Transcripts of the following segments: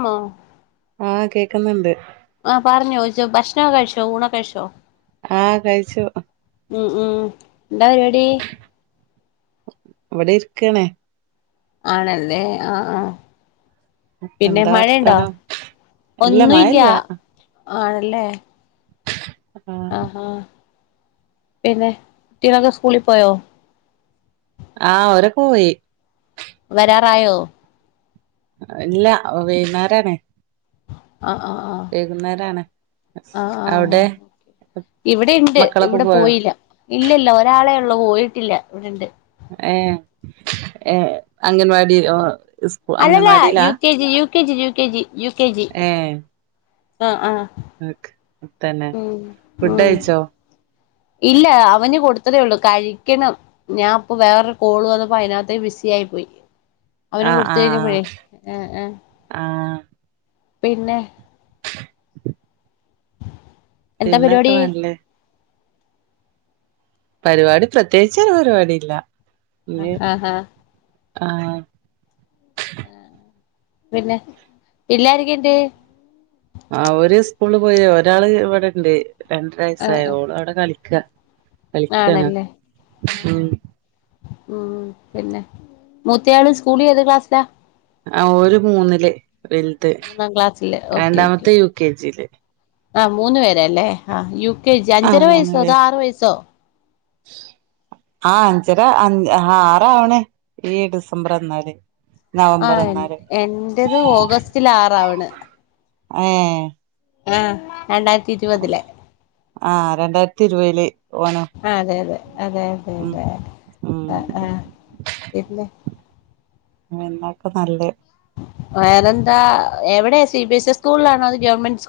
ആ ആ കേക്കുന്നുണ്ട് ആ പറഞ്ഞോ ജോ ഭക്ഷണൊക്കെ കഴിച്ചോ ഊണൊക്കെ കഴിച്ചോ ആ കഴിച്ചു ഉം ഉം എന്താ പരിപാടി ഇവിടെ ഇരിക്കാണ് ആണല്ലേ ആ ആ പിന്നെ എന്താ മഴയുണ്ടോ വർത്താനം ഇല്ല ഒന്നുംല്ല മഴല്ല ആ അല്ലേ ആ പിന്നെ കുട്ടിയോളൊക്കെ സ്കൂളിൽ പോയോ ആ ഓരൊക്കെ പോയി വരാറായോ ഇല്ല വൈന്നരാണേ ആ ആ ആ ആ ആ് അവിടെ ഇവിടെ ഇണ്ട് മക്കളൊക്കെ ഇവിടെ പോയോ പോയില്ല ഇല്ലല്ല ഒരാളെ ള്ളൂ പോയിട്ടില്ല ഇവിടെണ്ട് ഏ ഏ അംഗൻവാടിയിലോ അല്ലല്ല U K G U K G U K G U K G ഏഹ് ആ ആ ഓക്കെ തന്നെ ഉം ഫുഡ് ഉം കഴിച്ചോ ഇല്ല അവന് കൊടുത്തതേള്ളു കഴിക്കണം ഞാൻ ഇപ്പൊ വേറൊരു കോള് വന്നപ്പോ അതിനകത്തേ ബിസി ആയി പോയി അവന് ആഹ് ആഹ് കൊടുത്തഴിഞ്ഞപ്പഴേ ആ ആ ആഹ് പിന്നെ എന്താ പിന്നൊക്കെ പരിപാടി നല്ലഹ് പരിപാടി പ്രത്യേകിച്ചൊരു പരിപാടി ഇല്ല ആ ഹാ ആ ആ പിന്നെ പിള്ളേരെക്കെ എന്തേ ആ ഓര് സ്കൂള് പോയി ഒരാള് ഇവിടെണ്ട് രണ്ടര ആഹ് വയസ്സായേ ആഹ് ഓളവിടെ കളിക്ക കളിക്കാണ് ആണല്ലേ ഉം ഉം പിന്നെ മൂത്തയാള് സ്കൂളില് ഏത് ക്ലാസ്സിലാ ആ ഓര് മൂന്നില് വലുത് മൂന്നാം ക്ലാസ്സില് ഓക്കെ ഓക്കെ രണ്ടാമത്തെ യു കെ ജിയില് ആ മൂന്ന് പേരാല്ലേ ആ യു കെ ജി അഞ്ചര വയസ്സോ അതോ ആറ് വയസ്സോ ആ അഞ്ചര അഞ് ആ ആറാവണ് ഈ ഡിസംബർ വന്നാല് ആ നവംബർ വന്നാല് എന്റത് ഓഗസ്റ്റില ആറാവണ് ഏഹ് ഏ രണ്ടായിരത്തി ഇരുപതിലെ ആ രണ്ടായിരത്തി ഇരുവയില് ആ അതെ അതെ അതെ അതെ ഉം അതെ അ ഏ ഉം പിന്നെ എന്നാപ്പോ നല്ലഹ് വേറെ എന്താ എവിടെയാ സി ബി എസ് ഇ സ്കൂളിലാണോ അത് ഗവൺമെന്റ് സ്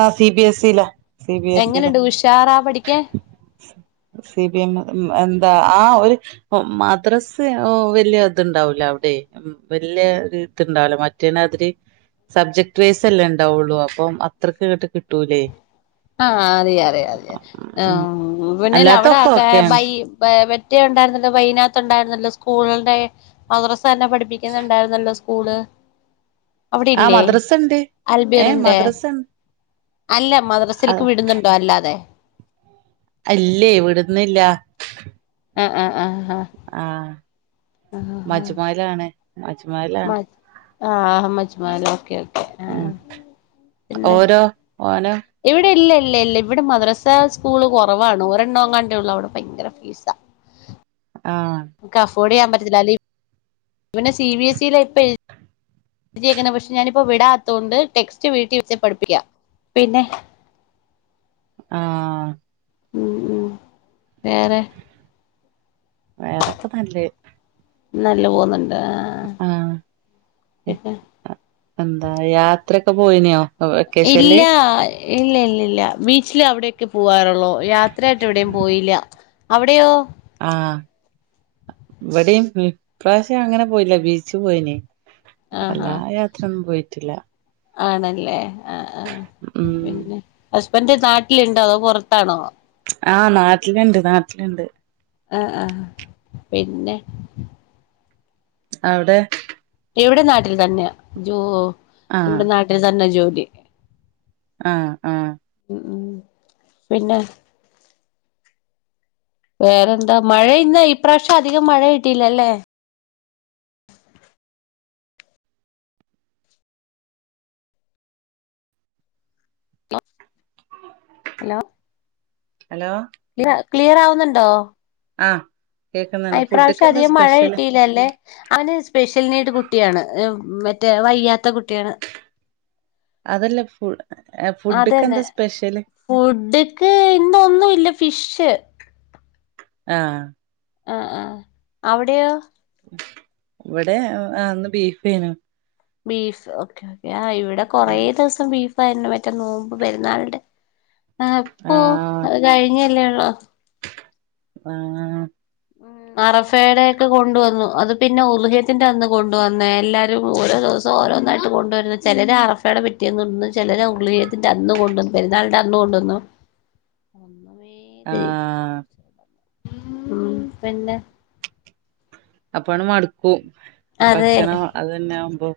ആ സി ബി എസ് ഇയില സി ബി എസ് ഇയില എങ്ങനെയുണ്ട് ഉഷാറാ പഠിക്കാൻ സി ബി എം എന്താ ആ ഒരു മദ്രസ് വലിയ ഇത്ണ്ടാവൂല അവിടെ വലിയൊരു ഇത്ണ്ടാവൂല മറ്റേന്റെമാതിരി സബ്ജക്ട് വേസ് അല്ലെ ഇണ്ടാവുള്ളു അപ്പം അത്രക്കിങ്ങട്ട് കിട്ടൂലേ ആ അതെ അതെ അതെ ആ ഉം പിന്നെല്ല അല്ലാത്തൊക്കെ അവിടക്കെ ഓക്കെയാണ് ബൈ ബ് വെ റ്റെ ഉണ്ടായിരുന്നല്ലോ വൈനാത്ത് ഉണ്ടായിരുന്നല്ലോ സ്കൂളിടെ മദ് നല്ല പഠിപ്പിക്കുന്നുണ്ടായിരുന്നല്ലോ സ്കൂ കൂടെ അവിടെ ആ ഇല്ലേ മദ്രസ ഉണ്ട് ഏ അൽബീറിന്റെ അല്ല മദ്ര അത ഇല്ലേ ഇവിടന്നില്ല ആ ആ ആ ആ ആ ആ മജ്മലാണ് ആഹ് മജ്മാല ഓക്കെ ഓക്കെ ആ ഉം പിന്നെ ഓരോ ഓനോ ഇവിടെ ഇല്ല ഇല്ല ഇല്ല ഇവിടെ മദ്രസ സ്കൂള് കുറവാണ് ഒരെണ്ണോകാണ്ടേ ഉള്ളൂ അവിടെ ഭയങ്കര ഫീസ ആ ടെയ്യാൻ പറ്റത്തില്ല അല്ലേ ഇന്നെ സി ബി എസ് ഇയില ഇപ്പ ക്ക്ണ പക്ഷെ ഞാൻ വിടാത്തൊണ്ട് ടെക്സ്റ്റ് വീട്ടിൽ വെച്ച് പഠിപ്പിക്ക പിന്നെ ആ ഉ ഉ വേറെ വേറെക്കെ നല്ലേ നല്ല പോകുന്നുണ്ട് ആ പിന്നെ എന്താ യാത്ര പോയിനോ വെക്കേഷനില് ഇല്ല ഇല്ല ഇല്ല ഇല്ല ബീച്ചില് അവിടെയൊക്കെ പോവാറുള്ളൂ യാത്ര ആയിട്ട് എവിടെയും പോയില്ല അവിടെയോ ആ ഇവിടെയും വിപ്രാവശ്യം അങ്ങനെ പോയില്ല ബീച്ച് പോയിനി ആഹ് അല്ല ആഹ് യാത്രന്ന പോയി ല്ല ആണല്ലേ ആ ആ ഉം പിന്നെ ന്റ് നാട്ടിലുണ്ടോ അതോ പുറത്താണോ ആഹ് നാട്ടിലുണ്ട് നാട്ടിലുണ്ട് ആഹ് പിന്നെ അവിടെ എവിടെ നാട്ട് ട്ടിൽ തന്നെയാ ജോ ആഹ് ഇവിടെ നാട്ടിൽ തന്നാ ജോലി ഇ ആഹ് ആ ഉം പിന്നെ വേറെന്താ മഴ ഇന്ന് ഇപ്രാവശ്യം അധികം മഴ കിട്ടീല്ലല്ലേ മ ഹലോ ഹലോ ക്ലിയർ ആവുന്നുണ്ടോ ആഹ് അ കേക്കുന്നുണ്ട് ഫുഡ്ക്ക് ഇപ്രാവശ്യം എന്താ അധികം മഴ സ്പെഷ്യല് കിട്ടിയില്ലല്ലേ അവന് സ്പെഷ്യൽ നീഡ് കുട്ടിയാണ് ഏ മറ്റേ വയ്യാത്ത കു ട്ടിയാണ് അതല്ല ഫു ഫുഡ്ക്ക് എന്താ അതന്നെ സ്പെഷ്യല് ഫുഡ്ക്ക്‌ ഇന്ന് ഒന്നും ഇല്ല ഫു ഫിഷ് ആഹ് ആ ആഹ് അവിടെയോ ഇവിടെ ആ ഇന്ന് ബീഫേനു ബീഫ് ഓക്കെ ഓക്കെ ആ ഇവി ടെ കൊറേ ആഹ് ദിവസം ബീഫ് ഫാരുന്നു മറ്റേ നോമ്പ് പെരുന്നാൾന്റെ ആ ഇപ്പോ അത് കഴിഞ്ഞല്ലേ ഉ ള്ളോ ആഹ് ഉം അറഫേടെ ഒക്കെ കൊണ്ടുവന്നു അത് പിന്നെ ഉള്ഹിയ്യത്തിന്റെ അന്ന് കൊണ്ട് വന്നേ എല്ലാരും ഓരോ ദിവസം ഓരോന്നായിട്ട് കൊണ്ടുവരുന്നെ ചിലര് അറഫേടെ പിറ്റേന്ന് കൊണ്ട്ന്ന് ചിലര് ആ ഉർളിഹേത്തിന്റെ അന്ന് കൊണ്ട് പെരുന്നാളിന്റെ അന്ന് കൊണ്ട് വന്നു ഒന്നുമേ ചെയ്യത്തില്ല ആഹ് [inaudible] മ്മ് പിന്നെ അപ്പാണ്ട് മടുക്കും അതെ ഭക്ഷണം അത് തന്നെ ആവുമ്പോ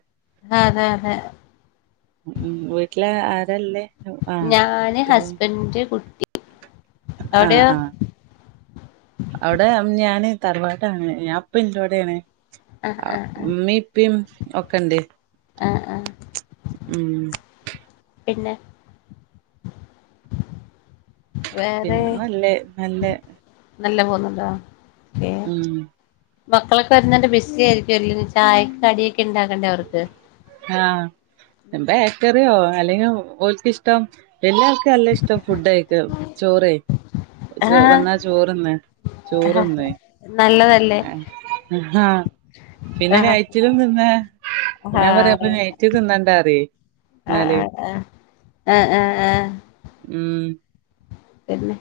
അതെ അതെ ഉം വീട്ടില് ആരാ ഇല്ലേ ഞാന് ഹസ്ബന്റ് കുട്ടി ആഹ് അവിടെയോ ആ അവിടെ ഉം ഞാന് തറവാടാണ് ഞാ ഇപ്പൊ ഇൻ്റോടെയാണ് ആ ഇമ്മിം ഇപ്പിം ഒക്കെണ്ട് ആ ആ ഉം പിന്നെ വേറെ പിന്നെ നല്ലേ നല്ലേ നല്ല പോന്നുണ്ടോ ഉം മക്കളൊക്കെ വരുന്നെന്റെ ബിസി ആയിരിക്കും അല്ലെ ചായക്ക് കടി ആ ബേക്കറിയോ അല്ലെങ്കിൽ ഓൽക്ക് ഇഷ്ടം എല്ലാവർക്കും അല്ലേ ഇഷ്ടം ഫുഡായിക്കാ ചോറ് ചോ വന്നാ ആഹ് ചോറ്ന്ന് ചോറ്ന്ന് നല്ലതല്ലേ പിന്നാ പിന്നാ ആഹ് നൈറ്റിലും തിന്നാ ഞാൻ പറയാ അപ്പൊ നൈറ്റ് തിന്നാണ്ട [unintelligible] ആഹ് ആഹ് ആഹ് ആഹ് ആഹ് ആഹ് ഉം പിന്നെ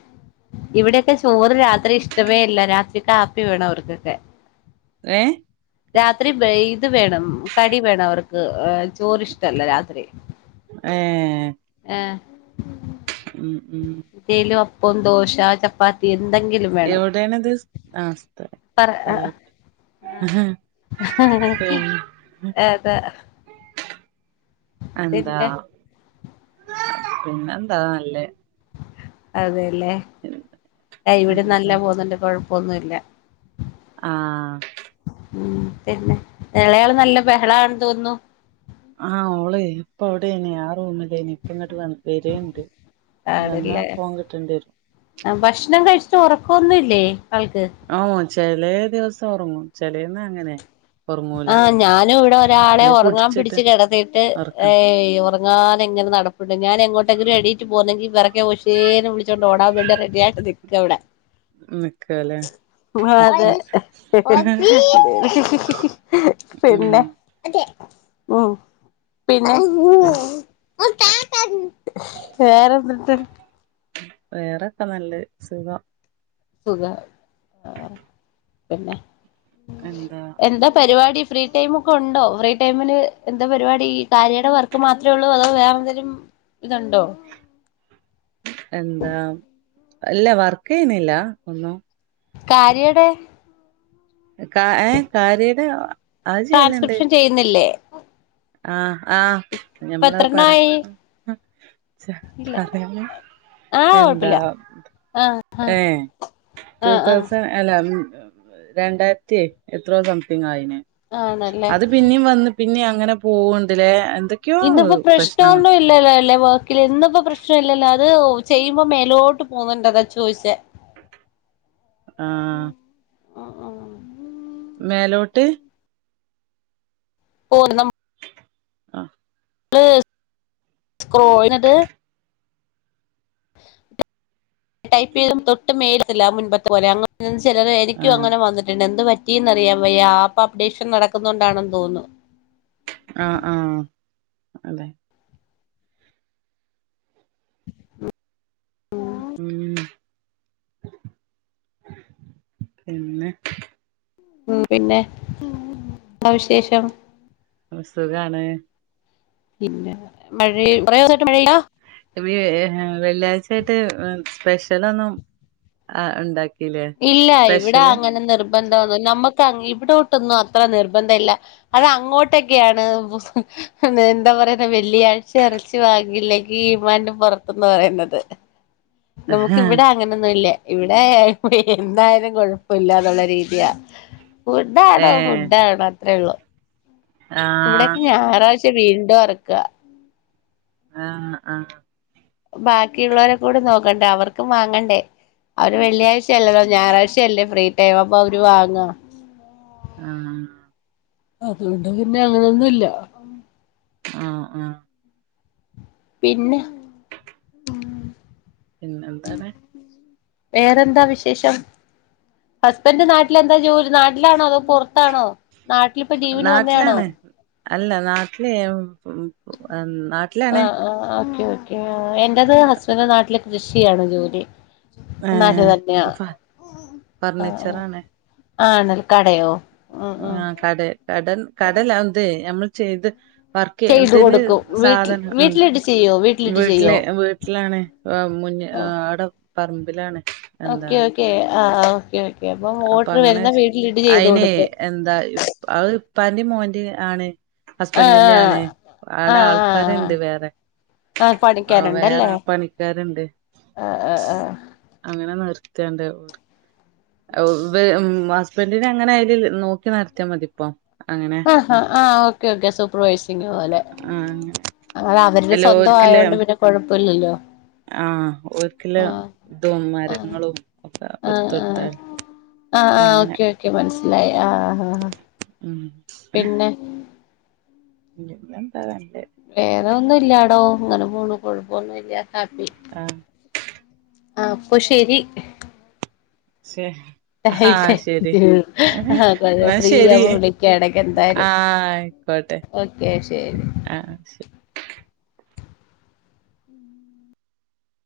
ഇവിടെയൊക്കെ ചോറ് രാത്രി ഇഷ്ടമേ ഇല്ല രാത്രി കാപ്പി വേണം അവർക്കൊക്കെ. ഏഹ് രാത്രി വയ് ഇത് വേണം കടി വേണം അവർക്ക് ചോറിഷ്ടല്ല രാത്രി ഏ ഈഹ് ഉം ഉം പ്പം ദോശ ചപ്പാത്തി എന്തെങ്കിലും വേണം എവിടെയാണിത് ആഹ് സ്ഥലം പിന്നെ ഏതാ എന്താ പിന്നെ എന്താ അല്ലേ അതെ ല്ലേ ആ ഇവിടെ നല്ല എന്താ പോകുന്നുണ്ട് കുഴ ഒന്നുല്ല ആഹ് ഉം പിന്നെ ഇളയാള് നല്ല ബഹളണ് തോന്നുന്നു. ആഹ് ഓള് ഇപ്പൊ അവിടെയന്നെ ആ റൂമി എനിക്ക് അന്നോട്ട് [unintelligible] വന്നാ ആണല്ലേ ഫോൺ കിട്ടേണ്ടി വരും ഭക്ഷണം കഴിച്ചട്ട് ഉറക്കൊന്നുംല്ലേ ആൾക്ക് ചേലെ ദിവസം ഉറങ്ങും ചേലെന്നാ അങ്ങനെ ഒറങ്ങൂല ആഹ് ഞാനും ഇവിടെ ഒരാളെ അല്ലെ ഉറങ്ങാൻ പുടിച്ചിട്ട് പിടിച്ച് കിടത്തിയിട്ട് ഒറക്കണ് ഹേയ് ഒറ ങ്ങാതെ ഇങ്ങനെ നടപ്പ്ണ്ട് ഞാനെങ്ങോട്ടെങ്കിലും എണീറ്റ് പോവുന്നെങ്കി പിറകെ ഉഷേന്ന് വിളി ച്ചോണ്ട് ഓടാൻ വേണ്ടി റെഡിയായ്ട്ട് നി എവടെ നിക്കല്ലേ [inaudible] ഉം പിന്നെ ഉം പിന്നെ പി വേറെ ന്ന്ട്ട് വേറൊക്കെ നല്ലത് സുഖം സുഖം ആ പിന്നെ എന്താ പരിപാടി ഫ്രീ ടൈമൊക്കെ ഉണ്ടോ ഫ്രീ ടൈമില് എന്താ പരിപാടി കാര്യയുടെ വർക്ക് മാത്രേ ഉള്ളൂ അതോ വേറെന്തേലും ഇതുണ്ടോ എന്താ ഇല്ല വർക്ക് ചെയ്യുന്നില്ല ഒന്നും- കാരിയെടെ കാ ഏ കാരിയെടെ - ട്രാൻസ്ക്രിപ്ഷൻ ചെയ്യുന്നില്ലേ ആഹ് ആഹ് ഇപ്പൊ ഞമ്മളത് പറയാ എത്രണ്ണായി [unintelligible] ഇല്ല പറയാന് ആഹ് എന്താ കൊഴപ്പില്ല ആഹ് ഏ ആഹ് ആഹ് ആഹ് റ്റുതൗസെൻഡ് രണ്ടായിരത്തി എത്രോ സംതിങ് ആയിന് ആണല്ലേ അത് പിന്നെയും വന്ന് പിന്നെ അങ്ങനെ [unintelligible] ഇന്നിപ്പോ പ്രശ്നങ്ങ പ്രശ്നൊന്നും ഇല്ലല്ലോ അല്ലേ ഇല്ല ഇന്നിപ്പോ പ്രശ്നം ഇല്ലല്ലോ അത് ചെയ്യുമ്പോ മേലോട്ട് പോവു ന്നുണ്ട് അതാ ചോദിച്ച് ആഹ് ആഹ് ആഹ് മേലോട്ട് [unintelligible] ആഹ് [unintelligible] ടൈപ്പ് ചെയ്ത തൊട്ടു മേല് ഉണ്ടാലോ ആ മുമ്പത്തെ പോലെ [unintelligible] [unintelligible] എനിക്കും ആഹ് അങ്ങനെ വന്നിട്ടുണ്ട് എന്ത് പ - പറ്റീന്ന് അറിയാൻ വയ്യ ആപ്പ് അപ്ഡേഷൻ നടക്കുന്നോണ്ടാണെന്ന് തോന്നുന്നു ആഹ് ആഹ് അതെ [inaudible] ഉം പിന്നെ ഉം പിന്നെ ന്താ വിശേഷം സുഖാണ്. പിന്നെ മഴയും, കുറേ ദിവസായിട്ട് മഴ ആഹ് വേ ഹ് ഹ് ഹെ വെള്ളിയാഴ്ചയായിട്ട് സ്പെഷ്യലൊന്നും ആഹ് ഉണ്ടാക് ഇല്ല യിവിടാങ്ങനെ നിർ ബന്ധോന്നു നമ്മക്ക് ആങ്ങീ ഇവിടോട്ടൊന്നും അത്രനിർബന്ധയില്ല. അത് അങ്ങോട്ടൊക്കെയാണ് മുസ് എന്താ പറയുന്ന വെള്ളിയാഴ്ചയിറച്ചി വാങ്ങിയില്ലെങ്കി ഇമാൻന് പുറ്ത്തെന്ന് പറയുന്നത്. ഏ ആഹ് നമുക്കിവിടെയങ്ങനെയൊന്നുല്ലേ ഇവിടേ എന്തായാലും കൊഴപ്പൊല്ലാന്നുള്ള രീതിയാ ഫുഡാണോ ഫുഡാണോ ത്രേള്ളൂ ഇവിടെയൊക്കെ ആഹ് ഞായറാഴ്ച് റ്റ് വീണ്ടൊറക്ക ആഹ് ആഹ് ബാക്കിയുള്ളവരെക്കൂടെ നോക്കണ്ടേ, അവർക്കും വാങ്ങണ്ടേ. അവര് വെള്ളിയാഴ്ചയല്ലല്ലോ ഞായറാഴ്ചയല്ലേ ഫ്രീ ടൈം, അപ്പൊ അവര് വാങ്ങാ ആഹ് അതുകൊണ്ട് പിന്നെ അങ്ങനെയൊന്നുല്ല ആഹ് ആഹ് പിന്നെ പിന്നെ എന്താണ്. വേറെന്താ വിശേഷം? ഹസ്ബൻഡ്, നാട്ടിലെന്താ ജോലി നാട്ടിലാണോ, അതോ പുറ ത്താണോ? നാട്ടിലിപ്പം ലീവിന് വന്നെയാണോ? നാട്ടിലാണ് അല്ല നാട്ടിലേ ഉം ഉം പം എ നാട്ടിലാണ് ക്കെ. എന്റത് ഹസ്ബൻഡ് നാട്ടില് കൃഷിയാണ് ജോലി. നാട്ടിൽ ഏഹ് തന്നെയാ ഫർ ഫർണിച്ചർ ആഹ് ആണ്. ആണൽ കടയോ ഉം ഉം ആഹ് കടേ കട കടല്ല ഇദേ ഞമ്മൾ ചെയ്ത് വർക്ക് ചെയ്തു ഇതിന് കൊടുക്കും വീട്ടിൽ സാധനം ഉം വീട്ടിലിട്ട് ചെയ്യോ വീട്ടിലിട്ട് ചെയ്യോ വീട്ടില് വീട്ടിലാണേ മുന്ന് ടെ പർമ്പിലാണ്. ഓക്കെയോക്കെ ആഹ് ഓക്കെയോക്കെ. ആഹ് അപ്പം അപ്പൊ ഓർഡർ അങ്ങനെ വരുന്ന വീട്ടിലിട്ട് ചെയ്തുകൊടുക്കും. പ്പാന്റിം മോൻ്റി ആണ്. ഹസ്ബൻഡിന്റെ ആണ്. അടെ ആഹ് ആഹ് ആഹ് ആൾക്കാര്ണ്ട് വേറെ. ആഹ് ആഹ് വേറെ പഠിക്കാനുണ്ടല്ലേ പണിക്കാര്ണ്ട്. ആഹ് ആഹ് ആഹ് അങ്ങനെ നിർ ക്കാ [unintelligible] രുണ്ട ഹസ്ബൻഡിന് അങ്ങനെ അതിൽ നോക്കി നടത്തിയാൽ മതി ഇപ്പൊ ആ ആ ഓക്കെയോക്കെ സൂപ്പർവൈസിംഗുപോലെ ആ അങ്ങനെ അവരുടെ സ്വന്തമായതുകൊണ്ട് പിന്നെ കൊഴ - ഇല്ലല്ലോ ആഹ് ഒരിക്കലും ഇതും ആഹ് മരങ്ങളും ഒക്കെ ആഹ് ആഹ് എടുത്തെടുത്ത ആഹ് ആഹ് അങ്ങനെ ഓക്കെ ഓക്കെ മനസ്സിലായി ആഹ് ആഹ് [unintelligible] പിന്നെ എന്തണ്ട [unintelligible] വേറെ ഒന്നും ഇല്ലാടോ ഇങ്ങനെ പോണു കുഴപ്പൊന്നുമില്ല. ഹാപ്പി. ആ ആഹ് അപ്പൊ ശരി. സെ ആ എന്നാ ശരി ഫ്രീയാുമ്പോ വിളിക്ക ഇടക്ക എന്തായാലും ആഹ് ആയിക്കോട്ടെ ഓക്കെ ശരി. ആഹ് ശരി [unintelligible]